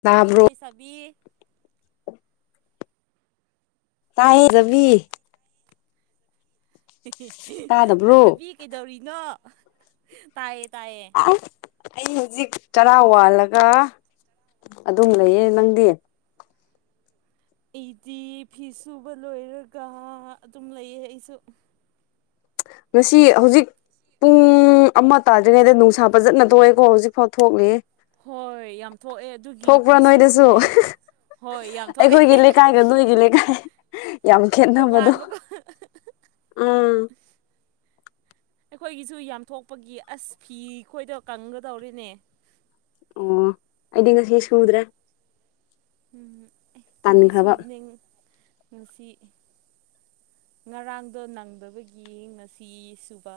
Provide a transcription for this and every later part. ꯇꯥꯕ꯭ꯔꯣ ꯁꯕꯤ ꯇꯥꯏ ꯔꯕꯤ ꯇꯥꯗꯕ꯭ꯔꯣ ꯐꯖꯕꯤ ꯀꯩꯗꯧꯔꯤꯅꯣ ꯇꯥꯏ ꯑ ꯑꯩꯖꯤ ꯆꯔꯥ ꯋꯥꯜꯂꯒ ꯑꯗꯨꯝ ꯂꯩꯌꯦ ꯅꯪꯗꯤ ꯏ ꯗꯤ ꯐꯤ ꯁꯨꯕ ꯂꯣꯏꯔꯒ ꯑꯗꯨꯝ ꯂꯩꯌꯦ ꯑꯩꯁꯨ ꯉꯁꯤ ꯍꯧꯖꯤꯛ ꯄꯨꯡ ꯑꯃ ꯇꯥꯗ꯭ꯔꯤꯉꯩꯗ ꯅꯨꯡꯁꯥ ꯐꯖꯠꯅ ꯊꯣꯛꯑꯦꯀꯣ ꯍꯧꯖꯤꯛꯐꯥꯎ ꯊꯣꯛꯂꯤꯦ ꯍꯣꯏ ꯌꯥꯝ ꯊꯣꯛꯑꯦ ꯑꯗꯨꯒꯤ ꯐꯤꯁꯨꯕꯅꯦ ꯅꯣꯏꯗꯁꯨ ꯑꯩꯁꯨ ꯍꯣꯏ ꯌꯥꯝ ꯑꯩꯈꯣꯏꯒꯤ ꯂꯩꯀꯥꯏꯒ ꯅꯣꯏꯒꯤ ꯂꯩꯀꯥꯏ ꯇꯣꯉꯥꯟꯕꯥꯟꯕꯀꯣ ꯑꯥ ꯑꯩꯈꯣꯏꯒꯤꯁꯨ ꯌꯥꯝꯊꯣꯛꯄꯒꯤ ꯑꯁ ꯐꯤ ꯑꯩꯈꯣꯏꯗ ꯀꯪꯒꯗꯧꯔꯤꯅꯦ ꯑꯣ ꯑꯩꯗꯤꯒ ꯍꯦꯁ ꯉꯗ꯭ꯔꯥ ꯎꯝ ꯏꯗꯤ ꯁꯨꯕꯅ ꯉꯁꯤ ꯉꯔꯥꯡꯗꯣ ꯅꯪꯗꯕꯒꯤ ꯉꯁꯤ ꯁꯨꯕ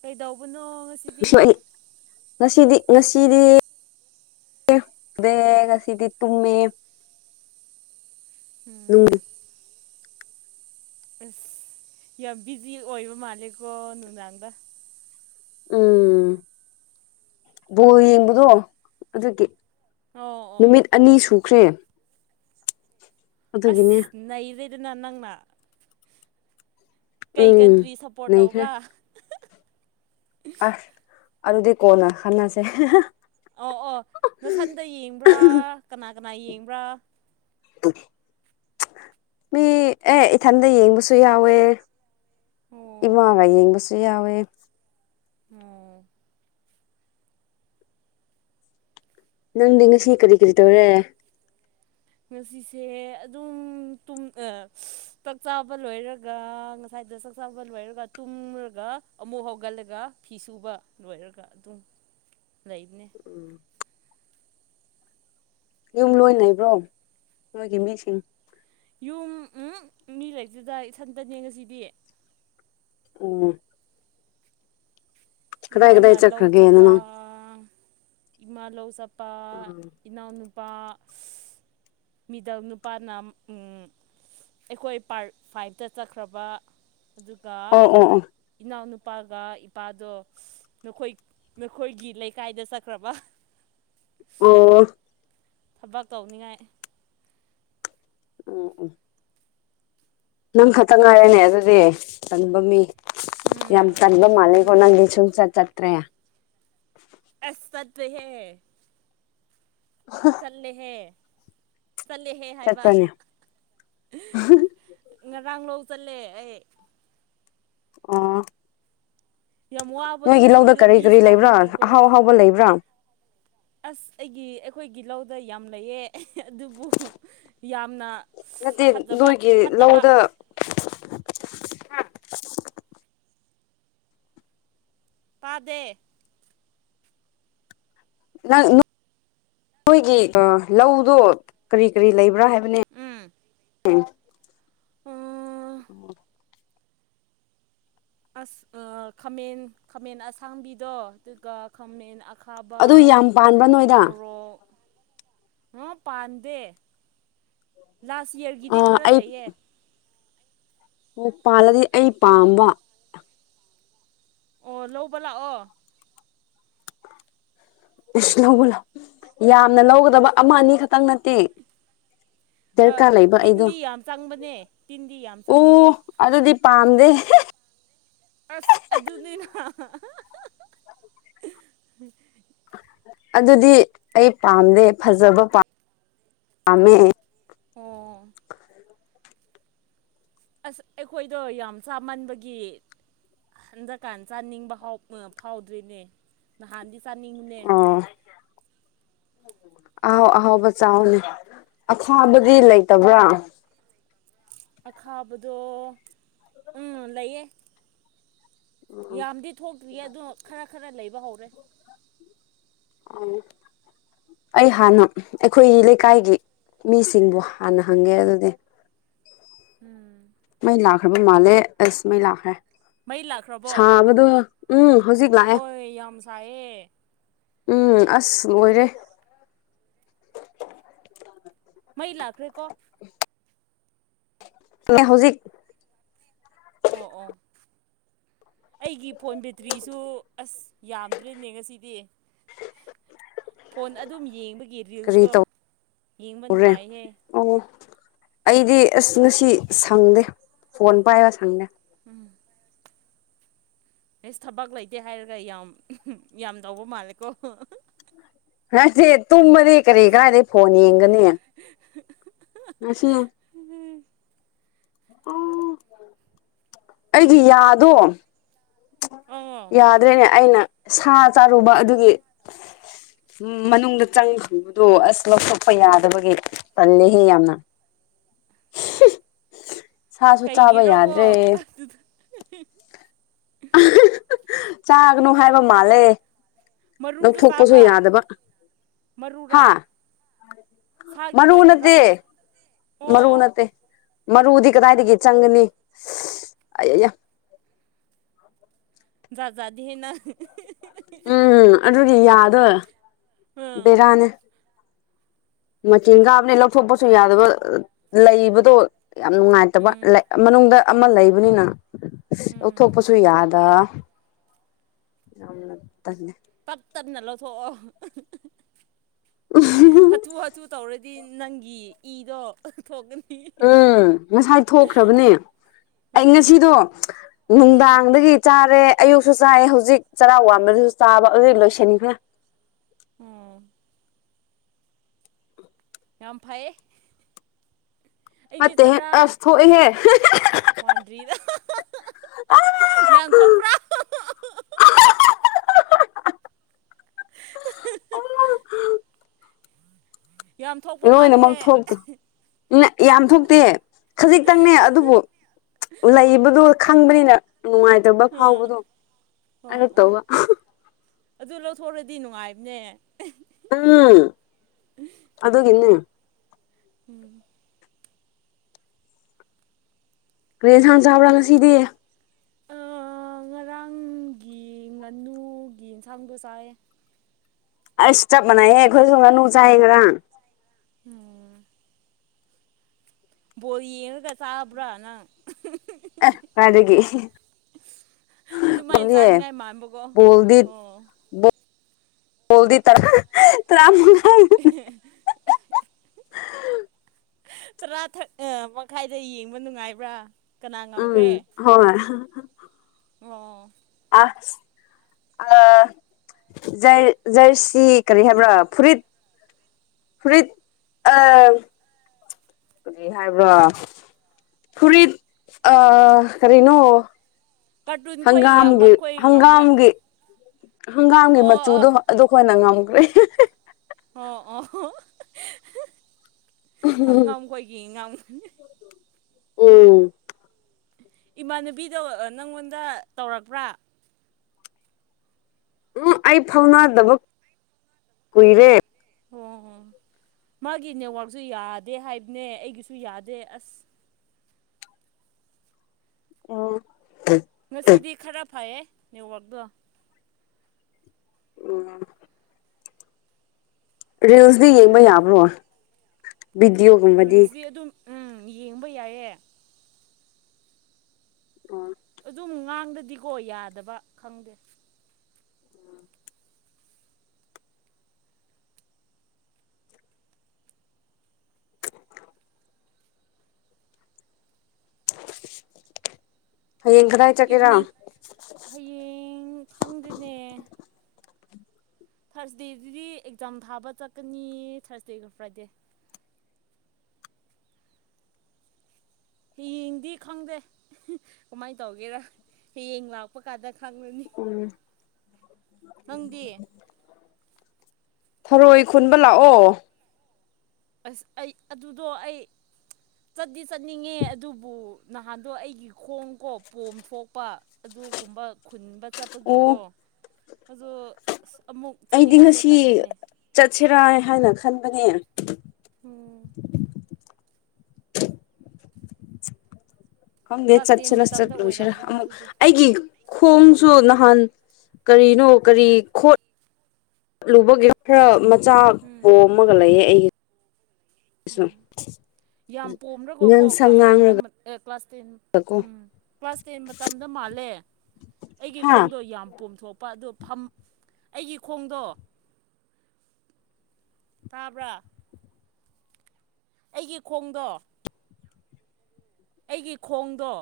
ꯀꯩꯗꯧꯕꯅ ꯉꯁꯤꯗꯤ ꯉꯁꯤꯗꯤ ꯦꯒ ꯁꯤꯗꯤ ꯇꯨꯃꯤꯃꯦ ꯎ ꯎꯝ ꯑꯁ ꯌꯥꯝ ꯕꯤꯖꯤ ꯑꯣꯏꯕ ꯃꯥꯜꯂꯦꯀꯣ ꯅꯨꯡꯗꯥꯡꯗ ꯎꯝ ꯕꯣ ꯌꯦꯡꯕꯗꯣ ꯑꯗꯨꯒꯤ ꯑꯣ ꯑꯣ ꯑꯣ ꯅꯨꯃꯤꯠ ꯑꯅꯤ ꯁꯨꯈ꯭ꯔꯦ ꯑꯗꯨꯒꯤꯅꯦ ꯑꯁ ꯅꯩꯔꯦꯗꯅ ꯅꯪꯅ ꯀꯩ ꯎꯝ ꯀꯟꯇ꯭ꯔꯤ ꯁꯞꯄꯣꯔꯠ ꯂꯩꯈ꯭ꯔꯦ ꯇꯧꯕ꯭ꯔꯥ ꯑꯁ ꯑꯗꯨꯗꯤ ꯀꯣꯟꯅ ꯍꯅꯁꯦ ꯑꯣ ꯑꯣ ꯅꯊꯟꯗ ꯌꯦꯡꯕ꯭ꯔꯥ ꯀꯅꯥ ꯀꯅꯥ ꯌꯦꯡꯕ꯭ꯔꯥ ꯎ ꯃꯤ ꯑꯦ ꯏꯊꯟꯗ ꯌꯦꯡꯕꯁꯨ ꯌꯥꯎꯋꯦ ꯑꯣ ꯏꯃꯥꯒ ꯌꯦꯡꯕꯁꯨ ꯌꯥꯋꯦ ꯑꯣ ꯅꯪꯗꯤ ꯉꯁꯤ ꯀꯔꯤ ꯀꯔꯤ ꯇꯧꯔꯦ ꯁꯤꯁꯦ ꯑꯗꯨꯝ ꯆꯥꯛ ꯆꯥꯕ ꯂꯣꯏꯔꯒ ꯉꯁꯥꯏꯗ ꯆꯥꯕ ꯂꯣꯏꯔꯒ ꯇꯨꯝꯔꯒ ꯑꯃꯨꯛ ꯍꯧꯒꯠꯂꯒ ꯐꯤ ꯁꯨꯕ ꯂꯣꯏꯔꯒ ꯑꯗꯨꯝ ꯂꯩꯗꯅꯦ ꯌꯨꯝ ꯂꯣꯏ ꯂꯩꯩꯕ꯭ꯔꯣ ꯅꯣꯏꯒꯤ ꯃꯤꯁꯤꯡ ꯌꯨꯝ ꯎꯝ ꯃꯤ ꯂꯩꯔꯤꯛꯇꯨꯗ ꯏꯊꯟꯇꯅꯦ ꯉꯁꯤꯗꯤ ꯑꯣ ꯀꯗꯥꯏ ꯏꯃꯥꯅ ꯀꯗꯥꯏ ꯂꯧ ꯆꯠꯈ꯭ꯔꯒꯦ ꯆꯄ ꯅꯪ ꯏꯃꯥ ꯂꯧ ꯆꯄ ꯅꯨꯄꯥ ꯏꯅꯥꯎꯅꯨꯄꯥ ꯃꯤꯗ ꯅꯨꯄꯥꯅ ꯑꯩꯈꯣꯏ ꯄꯥꯔꯠ ꯐꯥꯏꯚꯇ ꯆꯠꯈ꯭ꯔꯕ ꯑꯗꯨꯒ ꯑꯣ ꯑꯣ ꯑꯣ ꯏꯅꯥꯎꯅꯨꯄꯥꯒ ꯏꯄꯥꯗꯣ ꯅꯈꯣꯏ ꯅꯈꯣꯏꯒꯤ ꯂꯩꯀꯥꯏꯗ ꯆꯠꯈ꯭ꯔꯕ ꯑꯣ ꯊꯕꯛ ꯇꯧꯅꯤꯡꯉꯥꯏ ꯑ ꯅꯪ ꯈꯛꯇ ꯉꯥꯏꯔꯅꯦ ꯑꯗꯨꯗꯤ ꯇꯟꯕ ꯃꯤ ꯌꯥꯝ ꯎꯝ ꯇꯟꯕ ꯃꯥꯜꯂꯤꯒꯣ ꯎꯝ ꯅꯪꯗꯤ ꯁꯨꯡꯆꯠ ꯆꯠꯇ꯭ꯔꯌꯥ ꯑꯁ ꯆꯇꯦꯍꯦ ꯆꯜꯂꯦꯍꯦ ꯆꯠꯂꯦꯍꯦ ꯍꯥꯏꯕ ꯆꯠꯄ꯭ꯔꯅꯦ ꯉꯔꯥꯡ ꯂꯧ ꯆꯜꯂꯦ ꯑꯩ ꯑꯥ ꯌꯥꯝ ꯋꯥꯕꯗꯨ ꯅꯣꯏꯒꯤ ꯂꯧꯗ ꯀꯔꯤ ꯂꯝꯕꯤ ꯀꯔꯤ ꯂꯩꯕ꯭ꯔꯥ ꯁꯥꯡꯕꯒꯤꯀꯣ ꯑꯍꯥꯎ ꯑꯍꯥꯎꯕ ꯂꯩꯕ꯭ꯔꯥ ꯑꯁ ꯑꯩꯒꯤ ꯑꯩꯈꯣꯏꯒꯤ ꯂꯧꯗ ꯌꯥꯝ ꯂꯩꯌꯦ ꯑꯗꯨꯕꯨ ꯌꯥꯝꯅ ꯅꯠꯇꯦ ꯐꯖꯕ ꯅꯣꯏꯒꯤ ꯐꯠꯇꯕ ꯂꯧꯗ ꯄꯥꯗꯦ ꯅꯪ ꯅꯣꯏꯒꯤ ꯂꯧꯗꯣ ꯀꯔꯤ ꯀꯔꯤ ꯂꯩꯕ꯭ꯔꯥ ꯍꯥꯏꯕ [unintelligible] ꯑ ꯑꯁ ꯑꯥ ꯈꯥꯃꯦꯟ ꯈꯥꯃꯦꯟ ꯑꯁꯥꯡꯕꯤꯗꯣ ꯑꯗꯨꯒ ꯈꯥꯃꯦꯟ ꯑꯈꯥꯕ ꯑꯗꯨ ꯌꯥꯝ ꯄꯥꯟꯕ꯭ꯔꯥ ꯅꯣꯏꯗ ꯑꯣ ꯄꯥꯟꯗꯦ ꯂꯥꯁ ꯌꯔꯒꯤꯗꯤ ꯑꯥ ꯈꯔ ꯂꯩꯌꯦ ꯑꯣ ꯄꯥꯜꯂꯗꯤ ꯑꯩ ꯄꯥꯝꯕ ꯑꯣ ꯂꯧꯕ ꯂꯥꯛꯑꯣ ꯂꯧꯕ ꯂꯛ ꯌꯥꯝꯅ ꯂꯧꯒꯗꯕ ꯑꯃ ꯑꯅꯤ ꯈꯛꯇꯪ ꯅꯠꯇꯦ ꯑ ꯗꯔꯀꯥꯔ ꯂꯩꯕ ꯑꯩꯗꯣ ꯇꯤꯟꯗꯤ ꯌꯥꯝ ꯆꯪꯕꯅꯦ ꯇꯤꯟꯗꯤ ꯌꯥꯝ ꯆꯪꯕꯅꯦ ꯄꯥꯝꯗ ꯑꯁ ꯑꯗꯨꯅꯤꯅ ꯑꯗꯨꯗꯤ ꯑꯩ ꯄꯥꯝꯗꯦ ꯐꯖꯕ ꯄꯥꯝ ꯄꯥꯝꯃꯦ ꯑꯣ ꯑꯁ ꯑꯩꯈꯣꯏꯗꯣ ꯌꯥꯝ ꯆꯥꯃꯟꯕꯒꯤ ꯍꯟꯗꯛꯀꯥꯟ ꯆꯥꯅꯤꯡꯕ ꯐꯥꯎꯕ ꯐꯥꯎꯗ꯭ꯔꯤꯅꯦ ꯅꯍꯥꯟꯗꯤ ꯆꯥꯅꯤꯡꯕꯅꯦ [unintelligible] ꯑꯍꯥꯎ ꯑꯍꯥꯎꯕ ꯆꯥꯎꯅꯤ ꯑꯁꯥꯕꯗꯤ ꯂꯩꯇꯕ꯭ꯔꯥ ꯑꯈꯥꯕꯗꯣ ꯎꯝ ꯂꯩꯌꯦ ꯌꯥꯝꯗꯤ ꯊꯣꯛꯇ꯭ꯔꯤꯌꯦ ꯑꯗꯨꯣ ꯈꯔ ꯈꯔ ꯂꯩꯕ ꯍꯧꯔꯦ ꯑ ꯑꯩ ꯍꯥꯟꯅ ꯑꯩꯈꯣꯏꯒꯤ ꯂꯩꯀꯥꯏꯒꯤ ꯃꯤꯁꯤꯡꯕꯨ ꯍꯥꯟꯅ ꯍꯪꯒꯦ ꯑꯗꯨꯗꯤ [inaudible] ꯎꯝ ꯃꯩ ꯂꯥꯛꯈ꯭ꯔꯕ ꯃꯥꯜꯂꯦ ꯑꯁ ꯃꯩ ꯂꯥꯛꯈ꯭ꯔꯦ ꯃꯩ ꯂꯥꯛꯈ꯭ꯔꯕꯣ ꯁꯥꯕꯗꯣ ꯎꯝ ꯍꯧꯖꯤꯛ ꯂꯥꯛꯑꯦ ꯍꯣꯏ ꯌꯥꯝꯁꯍꯦ ꯎꯝ ꯑꯁ ꯂꯣꯏꯔꯦ ꯃꯩ ꯂꯥꯛꯈ꯭ꯔꯦꯀꯣ ꯏ ꯍꯧꯖꯤꯛ ꯑꯣ ꯑꯣ ꯑꯩꯒꯤ ꯐꯣꯟ ꯕꯦꯇ꯭ꯔꯤꯁꯨ ꯑꯁ ꯌꯥꯝꯗ꯭ꯔꯦꯅꯦ ꯉꯁꯤꯗꯤ ꯐꯣꯟ ꯑꯗꯨꯝ ꯌꯦꯡꯕꯒꯤ ꯑꯩꯒꯤ ꯀꯔꯤ ꯔꯤꯜꯁꯇꯣ ꯌꯦꯡꯕ ꯇꯧꯔꯦ ꯅꯨꯡꯉꯥꯏꯍꯦ ꯑꯣ ꯑꯩꯗꯤ ꯑꯁ ꯉꯁꯤ ꯁꯪꯗꯦ ꯐꯣꯟ ꯄꯥꯏꯕ ꯁꯪꯗꯦ ꯎꯝ ꯑꯦꯁ ꯊꯕꯛ ꯂꯩꯇꯦ ꯍꯥꯏꯔꯒ ꯌꯥꯝ ꯌꯥꯝ ꯇꯧꯕ ꯃꯥꯜꯂꯦꯀꯣ ꯉꯁꯦ ꯇꯨꯝꯕꯗꯤ ꯀꯔꯤ ꯀꯥꯏꯗꯒꯤꯩ ꯐꯣꯟ ꯌꯦꯡꯒꯅꯤ ꯃꯁꯤꯁꯤ ꯑꯩꯒꯤ ꯌꯥꯗꯣ ꯑꯣ ꯌꯥꯗ꯭ꯔꯦꯅꯦ ꯑꯩꯅ ꯁꯥ ꯆꯥꯔꯨꯕ ꯑꯗꯨꯒꯤ ꯎꯝ ꯃꯅꯨꯡꯗ ꯆꯪꯈꯕꯗꯣ ꯑꯁ ꯂꯧꯊꯣꯛꯄ ꯌꯥꯗꯕꯒꯤ ꯄꯜꯂꯦꯍꯦ ꯌꯥꯝꯅ [unintelligible] ꯁꯥꯁꯨ ꯆꯥꯕ ꯀꯩꯒꯤꯔꯣꯀꯣ ꯌꯥꯗ꯭ꯔꯦ ꯆꯥꯒꯅꯨ ꯍꯥꯏꯕ ꯃꯥꯜꯂꯦ ꯃꯔꯨꯗꯣ ꯂꯧꯊꯣꯛꯄꯁꯨ ꯆꯥꯕ꯭ꯔꯥ ꯌꯥꯗꯕ ꯍꯥ ꯃꯔꯨꯔꯥ ꯁꯥꯒꯤ ꯃꯔꯨ ꯃꯔꯨꯔꯥ ꯅꯠꯇꯦ ꯍꯥꯏꯕ ꯑꯣ ꯃꯔꯨ ꯑꯣ ꯅꯠꯇꯦ ꯃꯔꯨꯗꯤ ꯀꯗꯥꯏꯗꯒꯤ ꯆꯪꯒꯅꯤ ꯑꯩ ꯥꯖꯥꯗꯤ ꯍꯦꯅ ꯎꯝ ꯑꯗꯨꯗꯤ ꯌꯥꯗꯣꯏ ꯑꯥ ꯕꯦꯔꯥꯅꯦ ꯃꯆꯤꯟ ꯀꯥꯕꯅꯦ ꯂꯧꯊꯣꯛꯄꯁꯨ ꯌꯥꯗꯕ ꯂꯩꯕꯗꯣ ꯌꯥꯝ ꯅꯨꯡꯉꯥꯏꯇꯕ ꯎꯝ ꯃꯅꯨꯡꯗ ꯑꯃ ꯂꯩꯕꯅꯤꯅ ꯎꯝ ꯂꯧꯊꯣꯛꯄꯁꯨ ꯌꯥꯗ ꯌꯥꯝ ꯇꯦ ꯄꯛ ꯇꯞꯅ ꯂꯧꯊꯣꯛꯑꯣ ꯍꯥꯊꯨ ꯍꯥꯊꯨ ꯇꯧꯔ ꯍꯥꯏꯗꯤ ꯅꯪꯒꯤ ꯏꯗꯣ ꯊꯣꯛꯀꯅꯤ ꯎꯝ ꯉꯁꯥꯏ ꯊꯣꯛꯈ꯭ꯔꯕꯅꯦ ꯑꯩ ꯎꯝ ꯉꯁꯤꯗꯣ ꯎꯝ ꯅꯨꯡꯗꯥꯡꯗꯒꯤ ꯆꯥꯔꯦ ꯑꯌꯨꯛꯁꯨ ꯆꯥꯏꯌꯦ ꯍꯧꯖꯤꯛ ꯆꯔꯥꯎ ꯋꯥꯟꯕꯗꯨꯁꯨ ꯆꯥꯕ ꯑꯗꯨꯗꯤ ꯂꯣꯏꯁꯤꯟ꯭ꯔ ꯎꯝ ꯌꯥꯝ ꯐꯩꯌꯦ ꯃ ꯑꯁ ꯊꯣꯛꯑ ꯍꯦ ꯋꯥꯥꯟꯗꯔꯤꯗ ꯌꯥꯝ ꯊꯣꯛꯄ꯭ꯔꯥ ꯑ ꯌꯥꯝ ꯊꯣꯛꯄ ꯂꯣꯏꯅꯃꯛ ꯃꯥꯜꯂꯤꯍꯦ ꯊꯣꯛꯇ꯭ꯔꯣ ꯌꯥꯝ ꯊꯣꯛꯇꯦ ꯈꯖꯤꯛꯇꯪꯅꯦ ꯑꯗꯨꯕꯨ ꯂꯩꯕꯗꯨ ꯈꯪꯕꯅꯤꯅ ꯅꯨꯡꯉꯥꯏꯇꯕ ꯎꯝ ꯐꯥꯎꯕꯗꯣ ꯑꯣ ꯑꯣ ꯑꯔꯛꯇꯧꯕ ꯑꯗꯨ ꯂꯧꯊꯣꯛꯣꯔꯗꯤ ꯅꯨꯡꯉꯥꯏꯕꯅꯦ ꯎꯝ ꯑꯗꯨꯒꯤꯅꯦ ꯎꯝ ꯀꯦꯖ ꯍꯥꯟ ꯁꯥꯕꯔꯥꯅꯁꯤꯗꯦ ꯨꯡꯒꯤ ꯉꯥꯅꯨꯒꯤ ꯑꯦꯟꯁꯥꯡꯗꯣ ꯆꯥꯏ ꯑꯁ ꯆꯠꯄꯅ ꯑꯦꯦ ꯈꯣꯏ ꯁꯨꯝꯅꯨ ꯆꯥꯏ ꯈ꯭ꯔ ꯑꯣꯝ ꯕꯣꯣꯔ ꯌꯦꯡꯉꯒ ꯆꯥꯕ꯭ꯔꯥ ꯅꯪ ꯃꯒꯤ ꯑꯗꯨ ꯃꯥꯏ ꯆꯥꯅꯤꯡꯉꯥꯏ ꯃꯥꯟꯕꯀꯣ ꯑꯣ ꯍꯣꯜꯗꯤ ꯇꯔꯥ ꯇꯔꯥ [unintelligible] ꯇꯔꯥꯛ ꯃꯈꯥꯏꯗ ꯌꯦꯡꯕ ꯅꯨꯡꯉꯥꯏꯕ꯭ꯔꯥ ꯀꯅꯥ ꯎꯝ ꯉꯝꯈ꯭ꯔꯦ ꯍꯣꯏ ꯑꯣ ꯑꯁ ꯑ ꯖꯔ ꯖꯔꯁꯤ ꯀꯔꯤ ꯍꯥꯏꯕ꯭ꯔꯥ ꯐꯨꯔꯤꯠ ꯐꯨꯔꯤꯠ ꯑ ꯀꯔꯤ ꯍꯥꯏꯕ꯭ꯔꯥ ꯐꯨꯔꯤꯠ ꯑ ꯀꯔꯤꯅꯣ ꯀꯥꯔꯇꯨꯟ ꯈꯣꯏ ꯌꯥꯝꯕ ꯍꯪꯒꯥꯝꯒꯤ ꯈꯣꯏ ꯉꯝꯕ꯭ꯔꯥ ꯍꯪꯒꯥꯝꯒꯤ ꯍꯪꯒꯥꯝꯒꯤ ꯑꯣ ꯃꯆꯨꯗꯣ ꯑꯣ ꯑꯗꯨ ꯑꯩꯈꯣꯏꯅ ꯉꯝꯈ꯭ꯔꯦ ꯑꯣ ꯑꯣ ꯍꯝꯒꯝꯀꯣꯏꯒꯤ ꯉꯝꯒꯅꯤ ꯑꯣ ꯏꯃꯥꯟꯅꯕꯤꯗꯣ ꯅꯪꯉꯣꯟꯗ ꯇꯧꯔꯛꯄ꯭ꯔꯥ ꯎꯝ ꯑꯩ ꯐꯥꯎꯅ ꯗꯕ ꯀꯨꯏꯔꯦ ꯑꯣ ꯃꯥꯒꯤ ꯅꯦꯠꯋꯥꯛꯁꯨ ꯌꯥꯗꯦ ꯍꯥꯏꯕꯅꯦ ꯑꯩꯒꯤꯁꯨ ꯌꯥꯗꯦ ꯑꯁ ꯑꯣ ꯉꯁꯤꯗꯤ ꯈꯔ ꯐꯌꯦ ꯅꯦꯠꯋꯥꯛꯗꯣ ꯑꯣ ꯔꯤꯜꯁꯇꯤ ꯌꯦꯡꯕ ꯌꯥꯕ꯭ꯔꯣ ꯚꯤꯗꯤꯑꯣꯒꯨꯝꯕꯗꯤ ꯔꯤꯜꯁꯇꯤ ꯑꯗꯨꯝ ꯎꯝ ꯌꯦꯡꯕ ꯌꯥꯏꯌꯦ ꯑꯣ ꯑꯗꯨꯝ ꯉꯥꯡꯗꯗꯤꯀꯣ ꯌꯥꯗꯕ ꯈꯪꯗꯦ ꯍꯌꯦꯡ ꯀꯗꯥꯏ ꯆꯠꯀꯦꯔꯥ ꯏꯚꯤꯅꯤꯡ ꯍꯌꯦꯡ ꯈꯪꯗꯦꯅꯦ ꯊꯥꯔꯁꯗꯦꯗꯨꯗꯤ ꯑꯦꯛꯖꯥꯝ ꯊꯥꯕ ꯆꯠꯀꯅꯤ ꯊꯥꯔꯁꯗꯦꯒ ꯐ꯭ꯔꯥꯏꯗꯦ ꯍꯌꯦꯡꯗꯤ ꯈꯪꯗꯦ ꯀꯃꯥꯏꯅ ꯇꯧꯒꯦꯔꯥ ꯍꯌꯦꯡ ꯂꯥꯛꯄ ꯀꯥꯟꯗ ꯈꯪꯉꯅꯤ ꯅꯪꯗꯤ ꯊꯔꯣꯏ ꯈꯨꯟꯕ ꯂꯥꯛꯑꯣ ꯑꯁ ꯑꯩ ꯑꯗꯨꯗꯣ ꯑꯩ ꯆꯠꯗꯤ ꯆꯠꯅꯤꯡꯉꯦ ꯑꯗꯨꯕꯨ ꯅꯍꯥꯟꯗꯣ ꯑꯩꯒꯤ ꯈꯣꯡꯀꯣ ꯄꯣꯝ ꯊꯣꯛꯄ ꯑꯗꯨꯒꯨꯝꯕ ꯈꯨꯟꯕ ꯑꯣ ꯆꯠꯄꯒꯤꯀꯣ ꯑꯗꯣ ꯑꯃꯨꯛ ꯑꯩꯗꯤ ꯆꯠꯅꯤꯡꯉꯥꯏꯗꯣ ꯉꯁꯤ ꯇꯜꯂꯤꯅꯦ ꯆꯠꯁꯤꯔꯥ ꯍꯥꯏꯅ ꯈꯟꯕꯅꯦ ꯎꯝ ꯈꯪꯗꯦ ꯀ꯭ꯂꯥꯁ ꯇꯦꯟ ꯆꯠꯁꯤꯔ ꯃꯇꯝꯗ ꯆꯠꯂꯨꯏꯁꯤꯔꯥ ꯑꯣꯏꯔꯝꯒꯅꯤ ꯑꯃꯨꯛ ꯑꯗꯨꯗꯣ ꯑꯩꯒꯤ ꯈꯣꯡꯁꯨ ꯅꯍꯥꯟ ꯀꯔꯤꯅꯣ ꯀꯔꯤ ꯈꯣꯠꯂꯨꯕꯒꯦ ꯈꯔ ꯆꯥꯛ ꯎꯝ ꯄꯣꯝꯃꯒ ꯂꯩꯌꯦ ꯑꯩꯒꯤ ꯌꯥꯝ ꯅꯪ ꯄꯣꯝꯔꯒꯀꯣ ꯁꯝ ꯀ꯭ꯂꯥꯁ ꯇꯦꯟꯗ ꯉꯥꯡꯂꯒ ꯑꯦ class ten um class ten ꯃꯇꯝꯗ ꯃꯥꯜꯂꯦ ꯑꯩꯒꯤ ꯍꯥ ꯈꯣꯡꯗꯣ ꯌꯥꯝ ꯄꯣꯝꯊꯣꯛꯄ ꯑꯗꯣ ꯐꯝ ꯑꯩꯒꯤ ꯈꯣꯡꯗꯣ ꯇꯥꯕ꯭ꯔ ꯑꯩꯒꯤ ꯈꯣꯡꯗꯣ ꯑꯩꯒꯤ ꯈꯣꯡꯗꯣ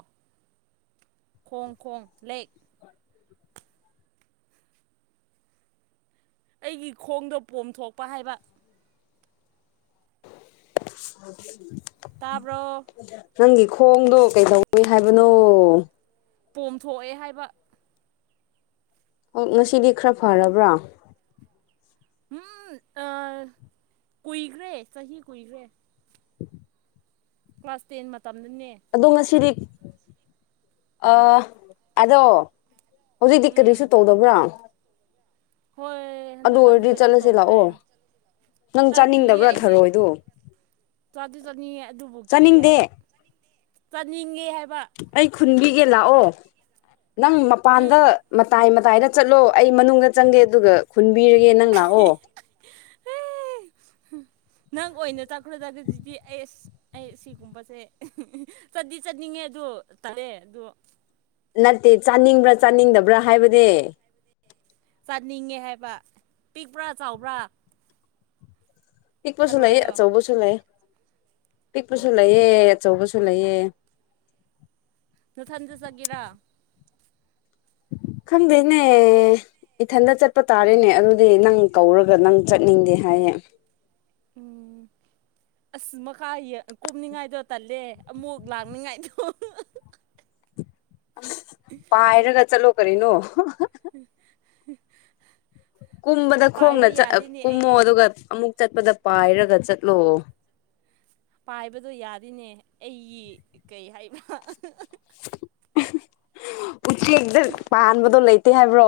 ꯈꯣꯡ ꯈꯣꯡ ꯂꯦꯛ ꯑꯩꯒꯤ ꯈꯣꯡꯗꯣ ꯄꯣꯝꯊꯣꯛꯄ ꯍꯥꯏꯕ [unintelligible] ꯇꯥꯔꯕꯣ ꯅꯪꯒꯤ ꯈꯣꯡꯗꯣ ꯀꯩꯗꯧꯏꯋꯤ ꯍꯥꯏꯕꯅꯣ ꯃꯣꯝꯊꯣꯛꯑꯦ ꯍꯥꯏꯕ ꯑꯣ ꯉꯁꯤꯗꯤ ꯈꯔ ꯐꯔꯕ꯭ꯔꯥ ꯎꯝ ꯑ ꯀꯨꯏꯈ꯭ꯔꯦ ꯆꯍꯤ ꯀꯨꯏꯈ꯭ꯔꯦ ꯀ꯭ꯂꯥꯁ ꯇꯦꯟ ꯃ ꯑꯗꯣ ꯉꯁꯤꯗꯤ ꯑ ꯑꯗꯣ ꯍꯧꯖꯤꯛꯇꯤ ꯎꯝ ꯀꯔꯤꯁꯨ ꯇꯧꯗꯕ꯭ꯔꯥ ꯍꯣꯏ ꯑꯗꯨ ꯍꯟꯗꯛꯀꯥꯟꯗꯤ ꯑꯣꯏꯔꯗꯤ ꯀꯩꯁꯨ ꯆꯠꯂꯁꯤ ꯇꯧꯗ꯭ꯔꯦ ꯂꯥꯛꯑꯣ ꯅꯪ ꯑꯥ ꯀꯤꯌꯦ ꯆꯥꯅꯤꯡꯗꯕ꯭ꯔꯥ ꯑꯩꯗꯤ ꯊꯔꯣꯏꯗꯣ ꯆꯥꯗꯤ ꯆꯠꯅꯤꯡꯌꯦ ꯑꯗꯨꯕꯨ ꯀꯤꯌꯦꯕ ꯆꯥꯅꯤꯡꯗꯦ ꯆꯥꯅꯤꯡ ꯑꯩ ꯈꯨꯟꯕꯤꯒꯦ ꯂꯥꯛꯑꯣ ꯅꯪ ꯎꯝ ꯃꯄꯥꯟꯗ ꯎꯝ ꯃꯇꯥꯏ ꯑꯗꯨꯗꯥꯏꯗ ꯆꯠꯂꯣ ꯑꯩ ꯃꯅꯨꯡꯗ ꯆꯪꯒꯦ ꯑꯗꯨꯒ ꯈꯨꯟꯕꯤꯔꯒꯦ ꯅꯪ ꯂꯥꯛꯑꯣ [unintelligible] ꯅꯪ ꯑꯣꯏꯅ ꯆꯠꯈ꯭ꯔꯗꯒꯖꯤꯗꯤ ꯑꯩ ꯑꯁ ꯑꯩ ꯁꯤꯒꯨꯝꯕꯁꯦ ꯆꯠꯗꯤ ꯆꯠꯅꯤꯡꯉꯦ ꯑꯗꯣ ꯇꯂꯦ ꯑꯗꯨ ꯅꯠꯇꯦ ꯆꯥꯅꯤꯡꯕ꯭ꯔꯥ ꯆꯥꯅꯤꯡꯗꯕ꯭ꯔꯥ ꯍꯥꯏꯕꯅꯦ ꯆꯟꯅꯤꯡꯉꯦ ꯍꯥꯏꯕ ꯄꯤꯛꯄ꯭ꯔꯥ ꯆꯥꯎꯕ꯭ꯔꯥ ꯏꯕꯨꯁꯨ ꯅ ꯊꯔꯣꯏꯗꯣ ꯑꯆꯧꯕꯕꯨꯁꯨ ꯂꯩ ꯄꯤꯛꯄꯁꯨ ꯂꯩꯑ ꯑꯆꯧꯕꯁꯨ ꯂꯩꯑ ꯅꯊꯟꯗ ꯆꯠꯒꯦꯔꯥ ꯈꯪꯗꯦꯅꯦ ꯏꯊꯟꯗ ꯆꯠꯄ ꯇꯥꯔꯦꯅꯦ ꯑꯗꯨꯗꯤ ꯅꯪ ꯀꯧꯔꯒ ꯅꯪ ꯆꯠꯅꯤꯡꯗꯦ ꯌꯥꯌꯦ ꯎꯝ ꯑꯁ ꯃꯈꯥ ꯀꯨꯝꯅꯤꯡꯉꯥꯏꯗꯣ ꯇꯜꯂꯦ ꯑꯃꯨꯛ ꯂꯥꯛꯅꯤꯡꯉꯥꯏꯗꯣ [unintelligible] ꯑ ꯄꯥꯏꯔꯒ ꯆꯠꯂꯣ ꯀꯔꯤꯅꯣ ꯎꯝ ꯀꯨꯝꯕꯗ ꯈꯣꯡꯅ ꯆ ꯀꯨꯝꯃꯣ ꯑꯩꯒꯤ ꯑꯗꯨꯒ ꯑꯃꯨꯛ ꯆꯠꯄꯗ ꯄꯥꯏꯔꯒ ꯆꯠꯂꯣ ꯄꯥꯏꯕꯗꯣ ꯌꯥꯗꯤꯅꯦ ꯑꯩꯒꯤ ꯀꯩ ꯍꯥꯏꯅ ꯎꯆꯦꯛꯛꯇ ꯄꯥꯟꯕꯗꯣ ꯂꯩꯇꯦ ꯍꯥꯏꯕ꯭ꯔꯣ